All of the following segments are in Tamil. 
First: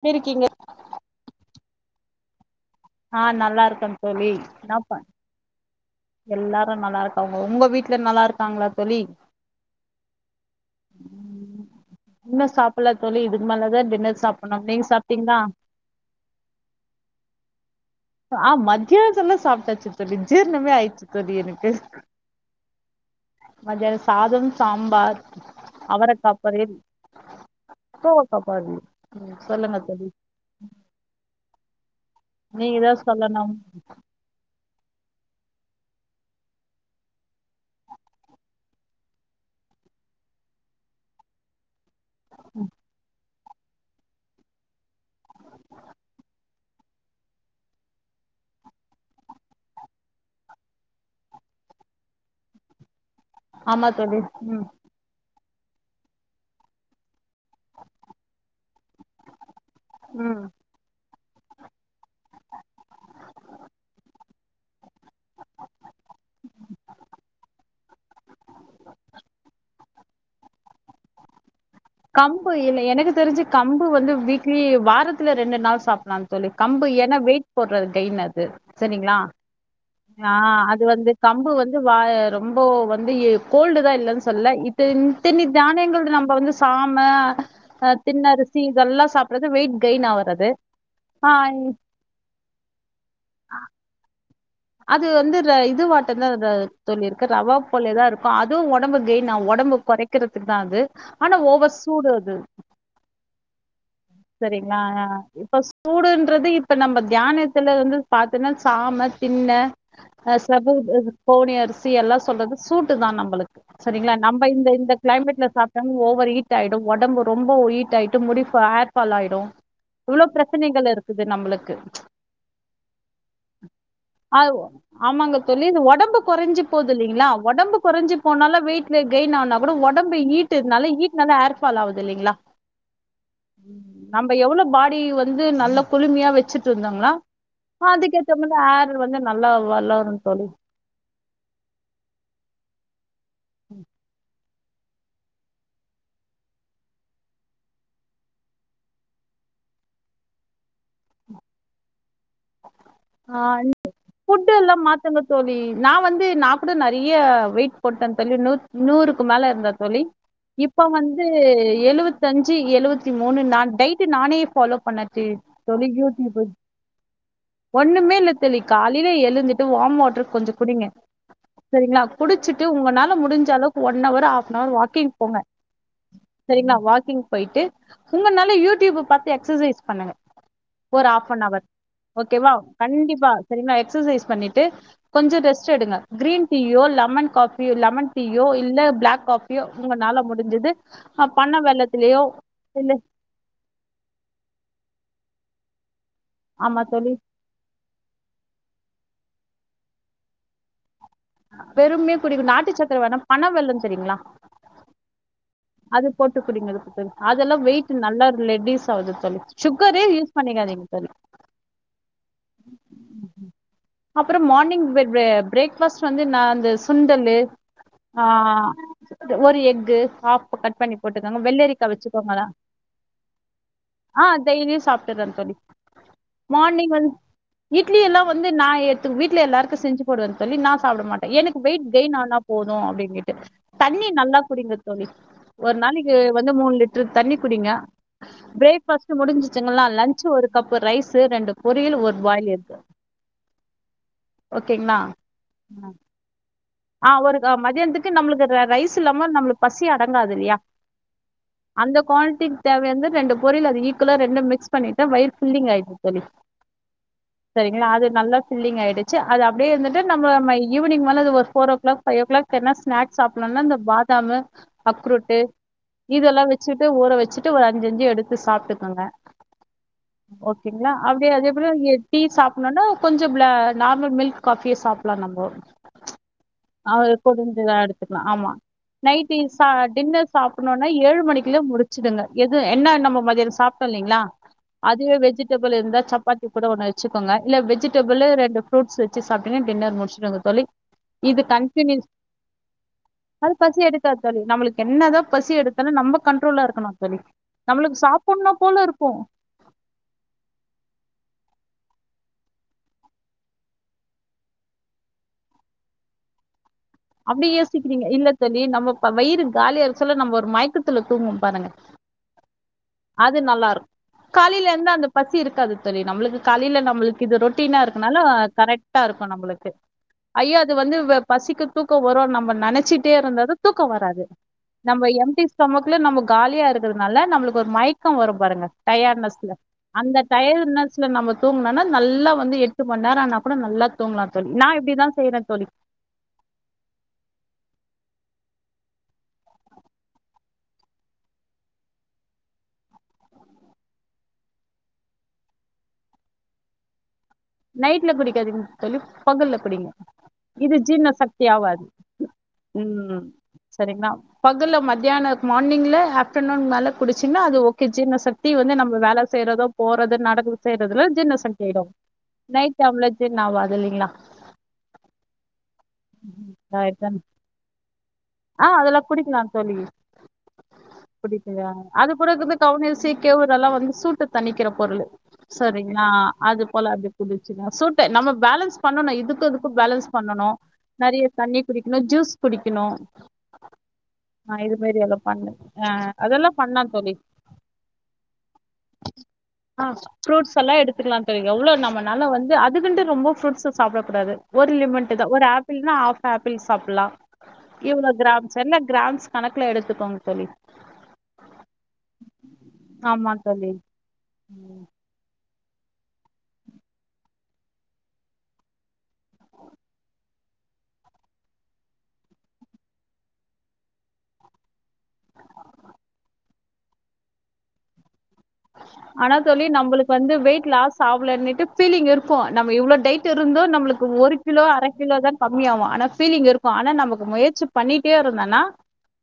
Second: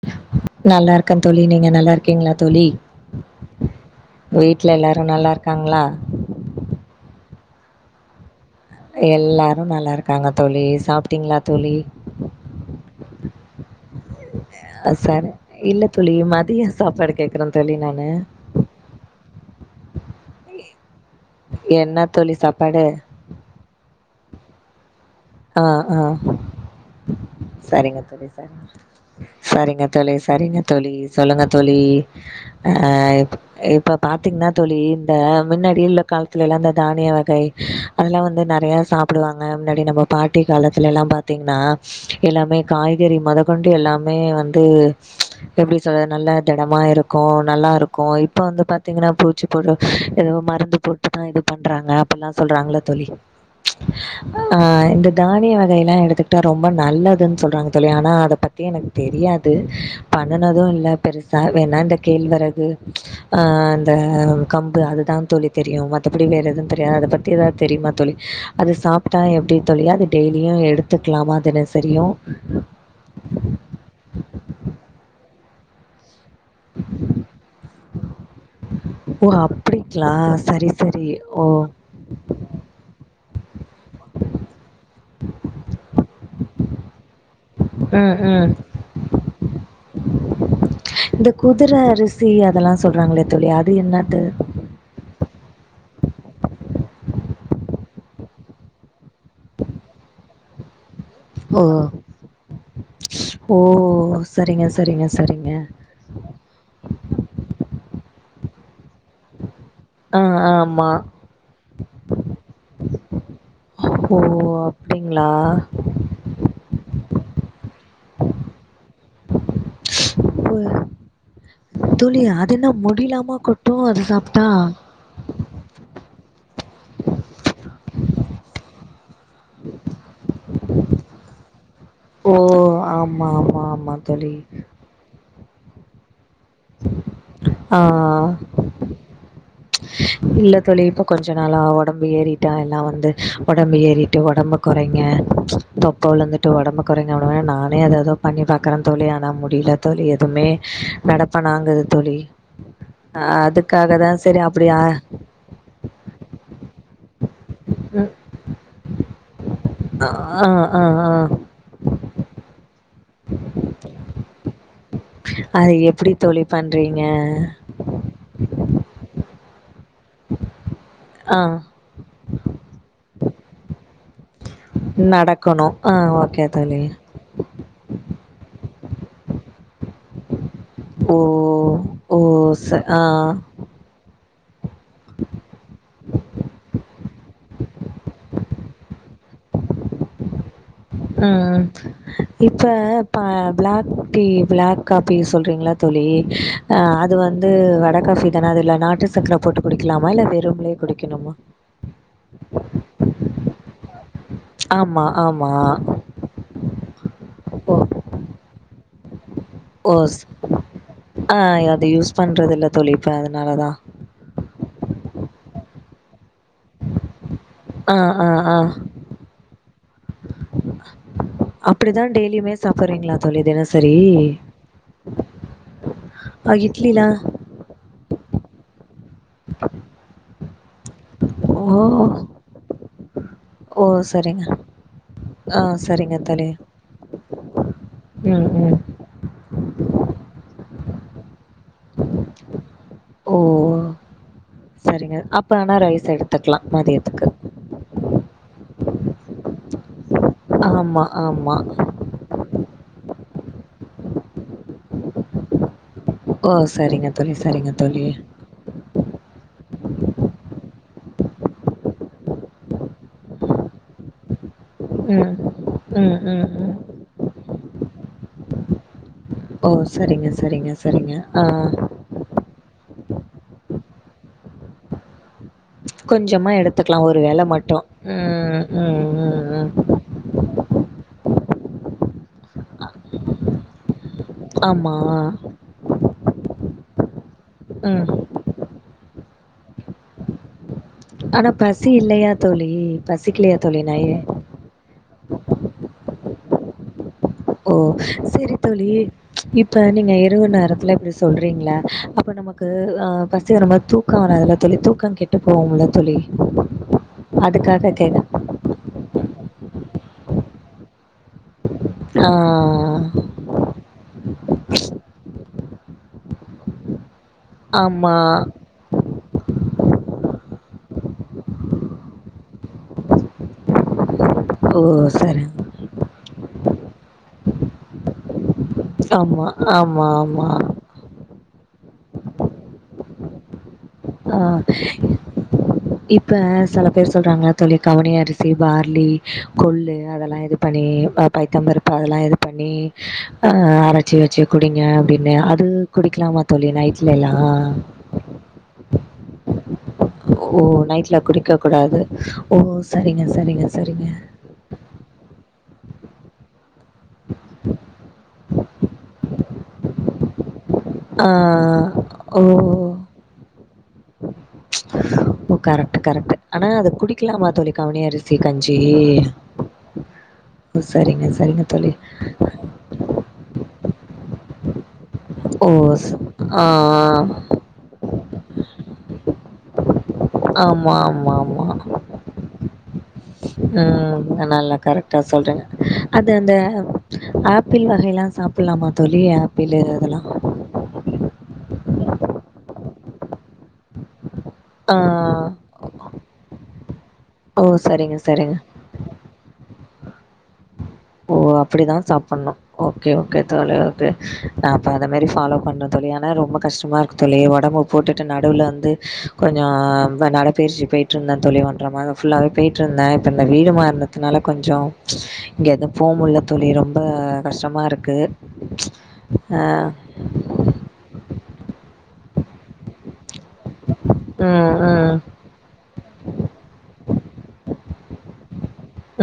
எப்டி இருக்கீங்க நல்லா இருக்கேன் தோழி நீங்க நல்லா இருக். இருக்கிங்களா தோழி. ஆஹ நல்லா இருக்கேன் தோழி வீட்ல நா பன். எல்லாரும் நல்லா இருக்காங்களா எல்லாரும் நல்லா இருக்காங்க உங்க வீட்டுல நல்லா இருக். எல்லாரும் நல்லா இருக்காங்க தோழி சாப்ட்டிங்களா தோழி. இன்னு சாப்பல்ல தோழி இதுக்கு மேலதா டின்னர் சாப்பட்ணு நீங்க சாரு சாப்ட்டீங்களா இல்ல தோழி மதியம் சாப்பாடு கேக்குறேன் தோழி நானு. ஆ மத்திய வச்சதெல்லா சாப்ட்டாச்சு. இப்ப இது ஜுர்நமே ஆயிருச்சு. என்ன தோழி சாப்பாடு. மத்தியான சாதம் சாம்பார். ஆஹ ஆஹ அவரக்கா பொரியல் சரிங்க தோழி கோவக்கா சரிங்க. பொரியல் ம் சொல்லுங்க சரிங்க தோழி சரிங்க தோழி சொல்லுங்க தோழி. அஹ நீங்கதா சொல்லணும் இப்ப பாத்தீங்கின்னா தோழி இந்த. முன்னாடி உள்ள காலத்துல எல்லா அந்த தானிய வகை அதெல்லா வந்து நறைய சாப்பிடுவாங்க முன்னாடி நம்ம. பாட்டி காலத்துல எல்லா பாத்தீங்கின்னா. எல்லாமே காய்கறி மதப். கொண்டு எல்லாமே வந்து ம்ச் எப்படி சொல்றது நல்ல திடமா இருக்கு நல்லா இருக்கு இப்போ வந்து பாத்தீங்கன்னா பூச்சி போட்டு ஏதோ மருந்து போட்டு தான் இது பண்றாங்க அப்படில்லாம் சொல்றாங்கள தோழி. ஆமா தோழி ஆ உம். இந்த தானிய வகையெல்லா எடுத்துக்கிட்டா ரொம்ப நல்லதுன்னு சொல்றாங்க தோழி ஆனா அத பத். த்தே எனக்கு தெரியாது ம் பண்ணுனது இல்ல. பெருசா வேணா இந்த கேழ்வரகு ம்ச் இந்த கம்பு அதுதா தோழி தெரியு மத்தபடி வேறு எதுவு தெரியாது அத பத்தி எதாவது தெரியுமா தோழி. அது சாப்டா எப்படி. அது டெய்லியு எடுத்துக்கலாமா தினேக்ஷ். கம்பு இல்ல எனக்கு தெரிஞ்சு கம்பு வந்து வீக்லி வாரத்துல. இரண்டு நாள் சாப்படலாம். தோழி கம்பு என்ன வெயிட் போடுறது கைனு அது ஓ அப்டி ஆஹ் அது வந்து கம்பு வந்து வா ரொம்ப வந் வந்து கோல்டு தா இல்லன்னு சொல்ல இத்தத்தனி தானியங்கள் நம்ம வந்து சாம ஆஹ் ம் ம். தின்ணரிசி இதெல்லா சாப்டுறது வெயிட் கைனா ஆவரறது இந்த குதுர அரிசி அதெல்லா சொல்றாங்களோ தோழி அது என்னது அது வந்து ர இதுவாட்ட தா தோழி இருக்கு ரவா போலதா இருக்கு அதுவு ஒடம்பு கெயின் ஆவு ஒடம்பு கொறைக்றதுக்கு தா அது ஆனா ஓ ஓவர் சூடு அது ஓ சரிங்க சரிங்களா சரிங்க இப்ப சரிங்க. சூடுன்றது இப்ப நம்ம தியானத்துல வந்து பாத்தினா சாமத் தின்ன ஆ அஹ் ச ஆமா கோனி அரிசி எல்லா சொல்றது சூ தான் நம்பளுக்கு சரிங்களா ஓ நம்ம இந்த இந்த அப்டிங்களா கிளைமேட்ல சாப்பிட்ட ஓவர் ஹீட் ஆயிடு ஒடம்பு ரொம்ப ஈட் ஆயிட்டு முடி ஹேர்பால் ஆயிடு துளி அதன முடிலாம கொட்டும் ஆஹ் ஆமாங்க தோழி இது ஒடம்புக் கொறஞ்சி போது இல்லிங்களா ஒடம்பு கொறஞ்சி போனாலே வெயிட் கெயின் ஆனா கூட உடம்பு ஈட்டுநால நல்ல ஈட்டு அர் ஃபால் ஆவுது இல்லைங்களா ஓ ஆமா ஆமா ஆமா நம்ம தோழி எவ்வளவு பாடி வந்து வந்து நல்ல குழுமையா வச் வெச்சிட்டு இருந்தோங்களா ஆ அதுக்கேத்த ஹார் வந்தன் இல்ல தொழி இப்ப கொஞ்ச நாளா ஒடம்பு ஏறிட்டா எல்லாம் வந்து ஒடம்பு ஏறிட்டு ஒடம்பு கொறைங்க தொப்ப விழுந்துட்டு ஒடம்பு கொறைங்க உடன நானே அத எதோ பண்ணி பாக்குறேன் தொழி ஆனா முடில தோழி எதுவுமே நடப்பனாங்குது தொழி அஹ் அதுக்காக தான் ஃபுட்டு எல்லாம் மாத்துங்க தோழி நான் வந்து நா கூட நெறைய யா வெயிட் போட்ட ம் தோழி நூத் நூறு குமேல இந்த தொழி ஆ ஆ இப்ப ஆ வந்து எழுவதஞ்சி எழுவத்த மூணு நான் டைட் நானே ஃபாலோ பண்ணே அது தோழி எப்படி யூடியூப் தோழி பண்றீங் ஒண்ணுமே இல்ல தோழி காலையில எழுந்துட்டு வாம் வாட்டரு கொஞ்சே குடிங்க ஆ சரிங்களா குடிச்சுட்டு உங்களனால முடிஞ்ச அளவுக்கு ஓட ஒன்னும் அவர் ஆப்னவர் வாக்கிங் போங்க நடக்கணு ஆ ஓகே சரிங்களா தோழி வாக்கிங் போயிட்டு உங்கால யூ யூடிப் பாத்து எக்சசைஸ் பண்ணுங்க ஒரு ஓ ஹாஃப் அன் அவர் ஓ ஓகேவா ச ஆ கண்டிப்பா சரிங்களா எக்ஸச எக்ஸ்சய்ஸ் பண்ணிட்டு கொஞ்சே ரெஸ்ட் எடுங்க கிரீன் டீயோ லெமன் காஃபியோ லெமன் டீயோ இல்ல பிளாக் காஃபியோ உங்கனால முடிஞ்சது அ பன உம் வெல்லத்திலயோ இப்ப இல்ல பிளாக் டீ பிளாக் காபிஸ் சொல்றீங்களா தோழி ஆமா ஆஹ் தோழி அது வந்து வடகபி தானே அது இல்ல நாட்டு சக்கர போட்டு குடிக்கலாமா இல்ல வெறும்னோ குடி பெறுமே குடிக்கும் நாட்டு சக்கர வேணாம் பணம் வெல்ல சரிங்களா ஆமா ஆம் அது போட்டு குடிங்க சிஸ்டர் அதெல்லாம் வெயிட் நல்லா ரெட்டியூஸ் அவுது தோழி சுகரே ஒஹஸ் யூஸ் பண்ணிக்காதீங்க தோழி ஆ அத யூஸ் பண் அப்புறம் மார்னிங் பிரே பிரேக் ஃபர்ஸ்ட் வந்து நா இந்த சுண்டலு ஆ ஒரு எக் கு கப் கட் பண்ணி போட்டுக்கோங்க வெள்ளரிக்காய் அப்டிதா வச்சுக்கோங்களா டெய்லியுமே சாப்புறீங்களா தோழி தினசரி ஆஹ் டெய்லியும் சாப்பிட்டுறேன்னு தோழி ஆ மார்னிங் இட்லிலா வந் இட்லி எல்லா வந்து நான் எத்து வீட்ல எல்லாருக்கும் செஞ்சு போடுவே தோழி நான் சாப்பிட மாட்டேன் எனக்கு வெயிட் ஓ கெயின் ஆனா போதும் அப்டின்னு ஓ தண்ணி நல்லா சரிங்க குடிங்க தோழி ஆ ஒரு நாளைக்கு சரிங்க தோழி வந்து மூணு லிட்டர் தண்ணி குடிங்க ம் ம் பிரேக்பஸ்ட் முடிஞ்சு ங்களா லஞ்ச் ஒரு கப்பு ரைஸ்சு ரெண்டு பொரியல் ஒரு பாயில் எக்கா ஓ ரிங்க அப்ப ஆனா ரைஸ் எடுத்துக்கலாம் ஆஹ் ஒரு மதியானத்துக்கு நம்மளுக்கு ரைஸ் இல்லாம நம்மளுக்கு ப சியா அடங்காது இல்லையா ஆமா ஆமா அந்த கோணத்தில் தேவயானது ரெண்டு பொரியல் அது ஈக்வலா ரெண்டுமிக்ஸ் பண்ணிட்டு வயிர் புல்லிங் ஆயிடும் ஓ சரிங்க தோழி சரிங்க தோழி சு அத அப்படியே வந்துட்டு நம்ம ம ஈவினிங் மேல அது ஒ four o'clock five o'clock என்ன ஸ்னாக் சாப்பிடலானா இந்த பாதாம் ம் அக்ரூட்டு ம் ம் இதெல்லாம் ம் வச்சுட்டு ஊற வச்சுட்டு ஒரு அஞ்சு அஞ்சு எடுத்து சாப்ட்டுக்கோங்க ஓ சரிங்க சரிங்க சரிங்க அதே போல ஆஹ் டீ சாப்பிடணும்னா கொஞ்சம் பில நார்மல் மில்க் காஃபியே சாப்புடலாம் நம்போ கொஞ்சமா எடுத்துக்கலா அவ ஒரு வேள குடுஞ்சதா மட்டு எடுத்துக்கலாம் ஆமா ம் ம் நைட் ம் ம் டின்னர் சாப்புடணும்னா ஏழு மணிக்குள்ள முடிச் சுடுங்க எது என்ன நம்ம மதியம் சாப்ட்டோம் இல்லைங்களா ஆமா அதுவே வெஜிடபிள் இருந்தா சப்பாத்தி கூட ஒண்ணா வச் கோங்க இல்ல ம் வெஜிடபிளு ரெண்டு ஃப்ரூட்ஸ் வச்சி சாப்டுங்க டின்னர் முடிச்சுடுங்க தோழி இது ஆனா பசி கன்டினியூஸ் இல்லையா தோழி அது பசிக்கலையா பசி தோழி எடுத்தா நை தோழி நம்மளுக்கு என்னதா பசி எடுத்தாலும் நம்ம கண்ட்ரோல்லா இருக்கணும் தோழி ஓ நம்மளுக்கு செரி சாப்பிடணும் போல தோழி இருக்கும் இப்ப நீங்க இரவு நேரத்துல இப்டி சொல் றீங்கள அப்போ நமக்கு அ பசிவரும் போது தூக்கம் வராதுல்ல தோழி தூக்கம் கெட்டு போகும்ல தோழி அப்டி அதுக்காக யோசிக்கிறீங்க இல்ல கேட்டேன். தோழி நம்ம வயிறு காலியா இருக்க சொல்ல நம்ம ஒரு மயக் கத்துல தூங்குவோம் பாருங்க ஆ அது நல்லா இருக்கும் காலையில எலுந்தா அந்த பசி இருக்காது செரி நம்மளுக்கு காலையில நம்மளுக்கு இது ரொட்டீனா ஆமா. இருக்கனால கரெக்ட்டா இருக்கும் நம்மளுக்கு ஐய்யோ அது வந்து பசிக்கு தூக்கம் வரும் நம்ம நினைச்சிட்டே இருந்தது தூக்கம் வராது ஓ! நம்ம சரி. எம்டி ஸ்டோமக்ல நம்ம காலியா இருக்குறதுனால நம்மளுக்கு ஒரு மய்க்கம் வரும் பாருங்க ஆமா, டயர்ட்னஸ்ல ஆமா, அந்த ஆமா. டயர்ட்னஸ்ல நம்ம தூங்குனோன்னா நல்லா வந்து எட்டு மணி நேர ஆனா கூட நல்லா தூங்கலாம் ஆ தோழி நான்இப்டி தான் செய்றேன் தோழி இப்ப சில பேர் சொல்றாங்க தோழி கவுனி அரிசி பார்லி கொல்லு அதெல்லாம் இது பண்ணி பைத்தம்பருப்பு அதெல்லாம் இது பண்ணி ஆஹ் அரைச்சி வச்சி குடிங்க அப்டின்னு அது குடிக்கலாமா தோழி நைட் நைட்ல குடிக்காதீங்க தோலி பகல்ல குடிங்க ஓ இது ஜீர்ண நைட்ல சக்தி குடிக்க ஆவாது கூடாது ஓ உம் சரிங்க சரிங்க சரிங்க செரிங்களா பகல்ல மத்தியான மார்னிங் இல ஆப்டர்நுன் மேல குடிச்சீங்கன்னா அது ஓகே ஜீர்ண சக்தி வந்து நம்ம வேல செய்யறதோ போறது நடக் செய்றதுல ஆ ஜீர்ண சக்தி ஆயிடு ஓ நைட் டைம்ல ஜீர்ண ஆவ் துல்லிங்களா ஓ கரெக்ட் கரெக்ட் ஆனா அது குடிக்கலாமா தோலி கவுனி அரிசி ஆஹ் கஞ்சி அதெல்லா குடிக்கலா தோழி ஓ சரிங்க சரிங்க குடிக்கலா தோழி அது கூட இருந்து கவுனி அரிசி கேவுரெல்லா வந்து சூட்ட தண்ணிக்கிற பொருளு ஓ செரிங்களா ஸ் அது ஆ போல அப்டி குடிச்சின்னா சூட்ட நம்ம பேலன்ஸ் பண்ணனு இதுக்கு இது பேலன்ஸ் பண்ணனு ஆமா நெறைய தண்ணி குடிக்கணு ஜூஸ் குடிக்கணு ஆஹ் ஆ இது நல்லா மாரி எல்லா கரெக்டா பண்ணு சொல்றிங்க ஆ அது அதெல்லா அந்த பண்ணலா தோழி ஆப்பிள் வகையல்லா சாப்பில்லாமா தோலி ஆப்பிளு ஆ அதெல்லா ஃப்ரூட்ஸ் எல்லா எடுத்துக்கலா தோழி எவ்ளோ நம்மனால வந்து அதுக்குன்ட்டு ரொம்ப ஃப்ரூட்ஸு சாப்பிட கூடாது ஒரு ஆ லிமிட் தா ஒரு ஆப்பிள்னா ஆப் ஆப்பிள்ஸ் சாப்பலாம் ஓ இவங்க சரிங்க சரிங்க கிராம்ஸ் என்ன கிராம்ஸ் கணக்குல எடுத்து பம் தோழி ஓ அப்படிதான் சாப்புணும் ஓகே ஆமா ஓகே தோழி தலையெழுத்து நான் அப்ப அத மாரி ஃபாலோ பண்ணும் தோழி ஆனா ரொம்ப கஷ்டமா இருக்கு தோழி கொஞ்சம் ஒடம்பு போட்டுட்டு நடுவுல வந்து கொஞ்சம் நடபயிற்சி போய்ட்டுருந்தேன் தோழி ஒன்றர மாதம் ஃபுல்லாவே போய்ட்டுருந்தேன் இப்போ இந்த வீடு மாறுனதுல இருந்ததுனால கொஞ்சம் இங்கே தான் இல்ல தோழி ரொம்ப கஷ்டமா இருக்கு ஆனா ஆ. தோழி நம்மளுக்கு வந்து வெயிட் லாஸ் ஆவலன்னு பீலிங் இருக்கும் நம்ம இவ்வளவு டைட் இருந்தோ நம்பளுக்கு ஒரு கிலோ ம், அர ம். கிலோ தான் கம்மிய ஆவும் ஆனா பீலிங் இருக்கும் ஆனா நமக்கு முயற்சி பண்ணிட்டே இருந்தேனா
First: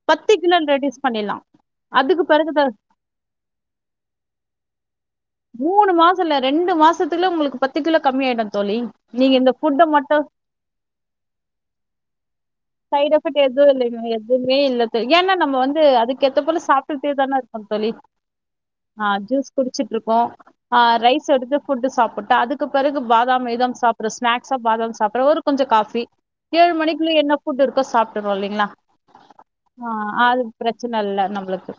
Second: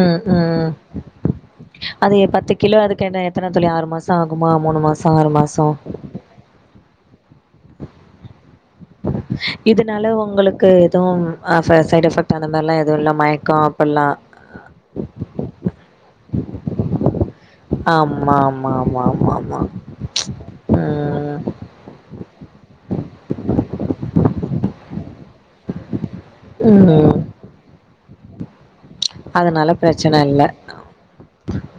ம், பத்து கிலோ ம். ரெடியூஸ் பண்ணிலாம் அது பத்து கிலோ அதுக்கு என்ன எத்தனை தோழி ஆறுமா சாகுமா மூணு மாஸ் மூணு மாசம் இல்ல ரெண்டு மாசத்துல உங்களுக்கு பத்து கிலோ கம்மமி ஆயிடாது இதனால உங்களுக்கு எதுவும் அஃவ சைடுஎபெக்ட் அந்த மாதிரி சைட் எஃபெக்ட் எதுவும் இல்ல எதுவுமே இல்லது ஏன்னா நம்ம வந்து அதுக்கு ஏத்த போல சாப்பிட்டே தானே ஆம் தோலி ஆமா ஆமா ஆமா ஆஹ் ஆமா ஜூஸ் ஆமா குடிச்சுற்று இருக்கோம் ஆஹ ரைஸ் ம் எடுத்து ஃபுட்டு சாப்பிட்டு அதுக்கு பிறகு பாதாம் இதாம் சாப்பிடு ஸ்நாக்ஸா பாதாம் சாப்படுறே ஒரு கொஞ்ச காபி ஏழு மணிக்குள்ள ம் என்ன சாப்டுறோம் இல்லைலீங்களா அதனால பிரச்சனை இல்ல இல்ல நம்மளுக்கு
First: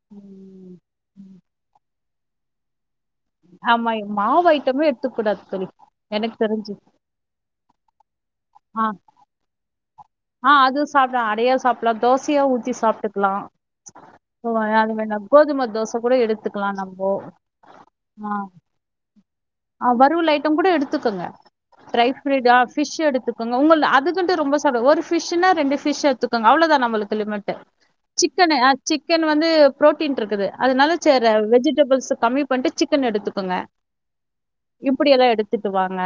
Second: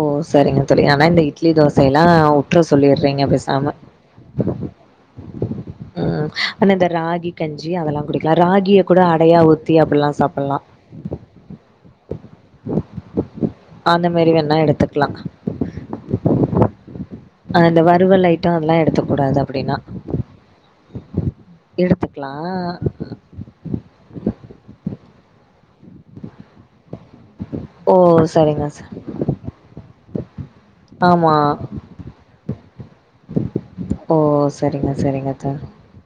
ஓ சரிங்க ம், தோலி ஆனா இந்த இட்லி தோசை தேங்காய் உற்ற சொல்லிர் வைங்க பேசாம ஆமா மாவு ஐட்டமே எடுத்துக்க கூடாது தோழி உம் எனக்கு ஆன தெரிஞ்சு இந்த ராகி கஞ்சி அதெல்லாம் குடிக்கலாம் ராகியை கூட அடையா ஊத்தி அப்படில்லாம் ஆஹ் அது சாப்டு அடையா நாம் தோசையா ஊற்றி சாப்பிட்டுக்கலாம் அந்த மாரி வேணா ஷ் எடுத்துக்கலா அதுவேண்டம் கோதுமை தோசை கூட எடுத்துக்கலாம் நம்பே அந்த வறுவல் ஹம் ஐட்டோ அதெல்லா எடுத்துக்க கூடாது அப்டின்னா வறுவல் ஐட்டம் கூட எடுத்துக்கோங்க ட்ரை எடுத்துக்கலா ஃபைடா ஸ்பீச் எடுத்துக்கோ உங்கள்ளா அதுக்கின்ட்டு ரொம்ப சாப்டா கூடாது ஒரு ஃபிஷ்னா ரெண்டு ஃபிஷ் எடுத்துக்குங்க அவ்ளோ தான் நம்மளுக்கு சொல்ல மாட்டேன் ஓ சிக்கன்னு சரிங்க அ சார் சிக்கன் வந்து புரோட் டீன் இருக்குது அதனால சேர்ர ஆமா வெஜிடேபிள்ஸ் கம்மி வந்து சிக்கன் எடுத்துக்கோங்க ஓ சரிங்க இப்டி எல்லா சரிங்க தோலி எடுத்துட்டு வாங்க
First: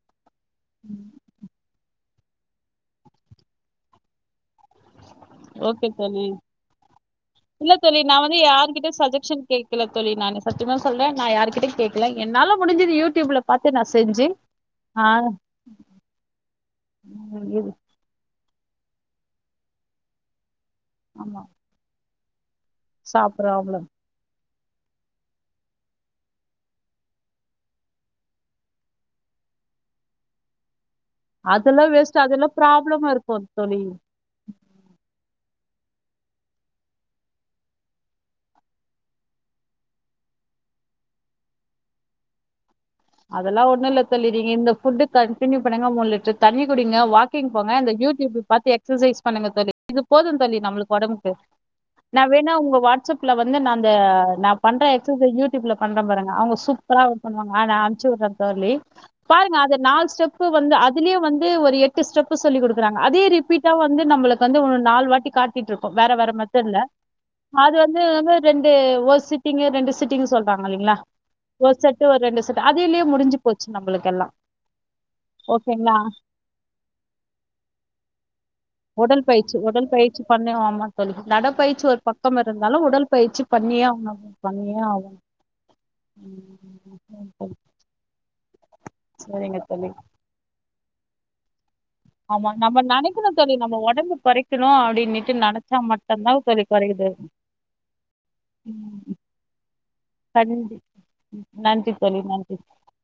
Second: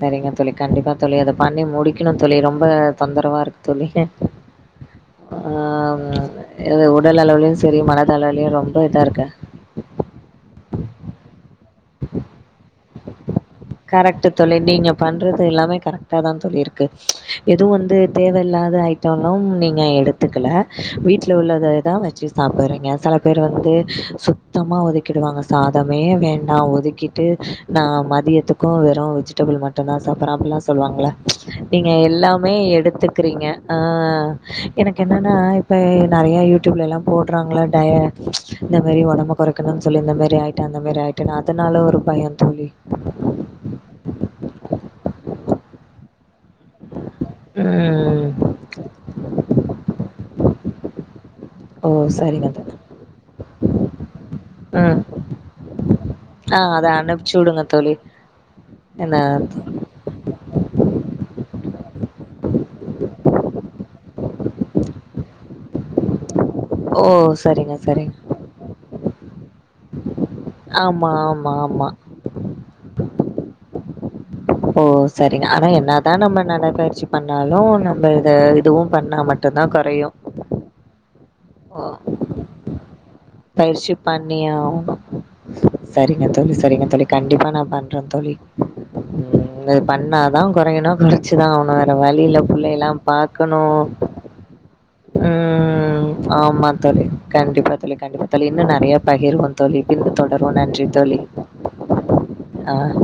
சரிங்க தோலி கண்டிப்பா தோலி அத பண்ணி முடிக் கணும் தோலி ரொம்ப தொந்தரவா இருக்கு தோலி ஓகே தோலி அளவுலயும் இல்ல சரி தோலி நான் வந்து மனதளவுலயும் ரொம்ப யாருகிட்ட இதா இருக்கே சஜஷன் கேக்கல தோலி நானு சத்தியமா சொல்றன் நான் யாருகிட்டையும் கேக்கள என்னால முடிஞ்சது யூ டியூப்ல கரெக்ட் தோலி நீங்க பண்றது எல்லாமே கரெக்டா தான் தோலி இருக்கு இது எதுவும் வந்து தேவையில் ல ஐட்டம்லாம் நீங்க எடுத்துக்கல வீட்டுல ஆமா உள்ளததான் வச்சு சாப்பறீங்க சில பேர் சாப்புட்றோ வந்து அவ்ளோ சுப் சுத்தமா ஒதுக்கிடுவாங்க சாதமே வேண்டாம் ஒதுக்கிட்டு நான் மதியத் கோம் வெறும் வெஜிடேபிள் மட்டும் தான் சாப்றேன் அப்படி எல்லாம் சொல்வாங்கள அதெல்லா நீங்க வேஸ்ட் அதெல்லா எல்லாமே ப்ராப்ளமா இருக்கு எடுத்துக்கீறீங்க தோழி ஆஹ எனக்கு என்னன்னா இப்போ நிறையா யூடியூப்ல எல்லாம் போடுறாங்கள டய இந்த மாரி உடம்பு குறைக்கணும்ணு சொல்லி இந்த மாரி ஆயிட்டன் அந்த மாரி ஆயிட்டன் அதனால ஒரு பயம் தோலி அதெல்லாம் ஒண்ணு இல்ல தோலி நீங்க இந்த ஃபுட்டு கண்டியூ பண்ணுங்க மூணு லிட்டரு தண்ணி குடிங்க வாக்கிங் போங்க இந்த ம் யூடியூப்பு பாத்து எக்சசைஸ் பண்ணுங்க தோலி இது போது தோலி நம்மளுக்கு உடம்புக்கு ஓ நா சரிங்க வேணா தோழி உங்க வாட்ஸ்ப்ல வந்து நா அந்த நா பண்ற ம் எக்சசைஸ் யூடியூப்ல பண் சிதம்பரங்க அவுங்க ஆ அத சூப்பரா ஓர்க் அனுப்ச்சு பண்ணுவாங்க விடுங்க ஆனா தோழி தோலி என்ன பாருங்க அது நாலு ஸ்டெப் வந்து அதுலயே வந்து ஒரு எட் டு ஸ்டெப் சொல்லி குடுக்குறாங்க அதே ரிப்பீட்டா வந்து நம்மளுக்கு வந்து ஒண்ணு நால் வாட்டி காட்டிட்ருக்கோ வேற-வேற மா தில்ல ஓ அது சரிங்க சரிங்க வந்து-வந்து ரெண்டு ஒரு சிட்டிங்கு ரெண்டு சிட்டிங் சொல்றாங்க இல்லங்கீளா ஆமா ஆமா ஒரு ஆமா செட்டு ஒரு ரெண்டு செட் கீலே முடிஞ்சி போச்சி நம்மளுக்கெல்லா ஓ செரிங்க ஆனா என்னாதா நம்ம நடைபயிற்சி பண்ணாலு நம்ம இத-இதுவும் உடல் பயிற்சி-உடல் பயிற்சி பண்ணுவாமா தோலி ஓ நடப்பயிற்சி ஒரு பக்கம் இருந்தாலு பயிற்சி பண்ணியா ஆகணும் சரிங்க தோலி சரிங்க தோலி கண்டிப்பா நா பண்ற தோலி சரிங்க உம் இது தோழி பண்ணாதா கொறைகினு குலிச்சிதா ஆவனு வேற இந்த வலியில ஆமா நம்ம புள்ளையெல்லா நினைக்கணும் தோழி பாக்கணு நம்ம உடம்பு குறைக்கணும் அப்படின்னுட்டு நினைச்சா உம் மட்டும்தான் தோழி ஆமா தோலி குறையுது கண்டிப்பா தோலி-கண்டிப்பா தோலி இன்னு நெறைய ம் பகிருவோ தோலி பின் தொடருவோ கண்டி நன்றி தோலி நன்றி தோழி நன்றி ஆஹ்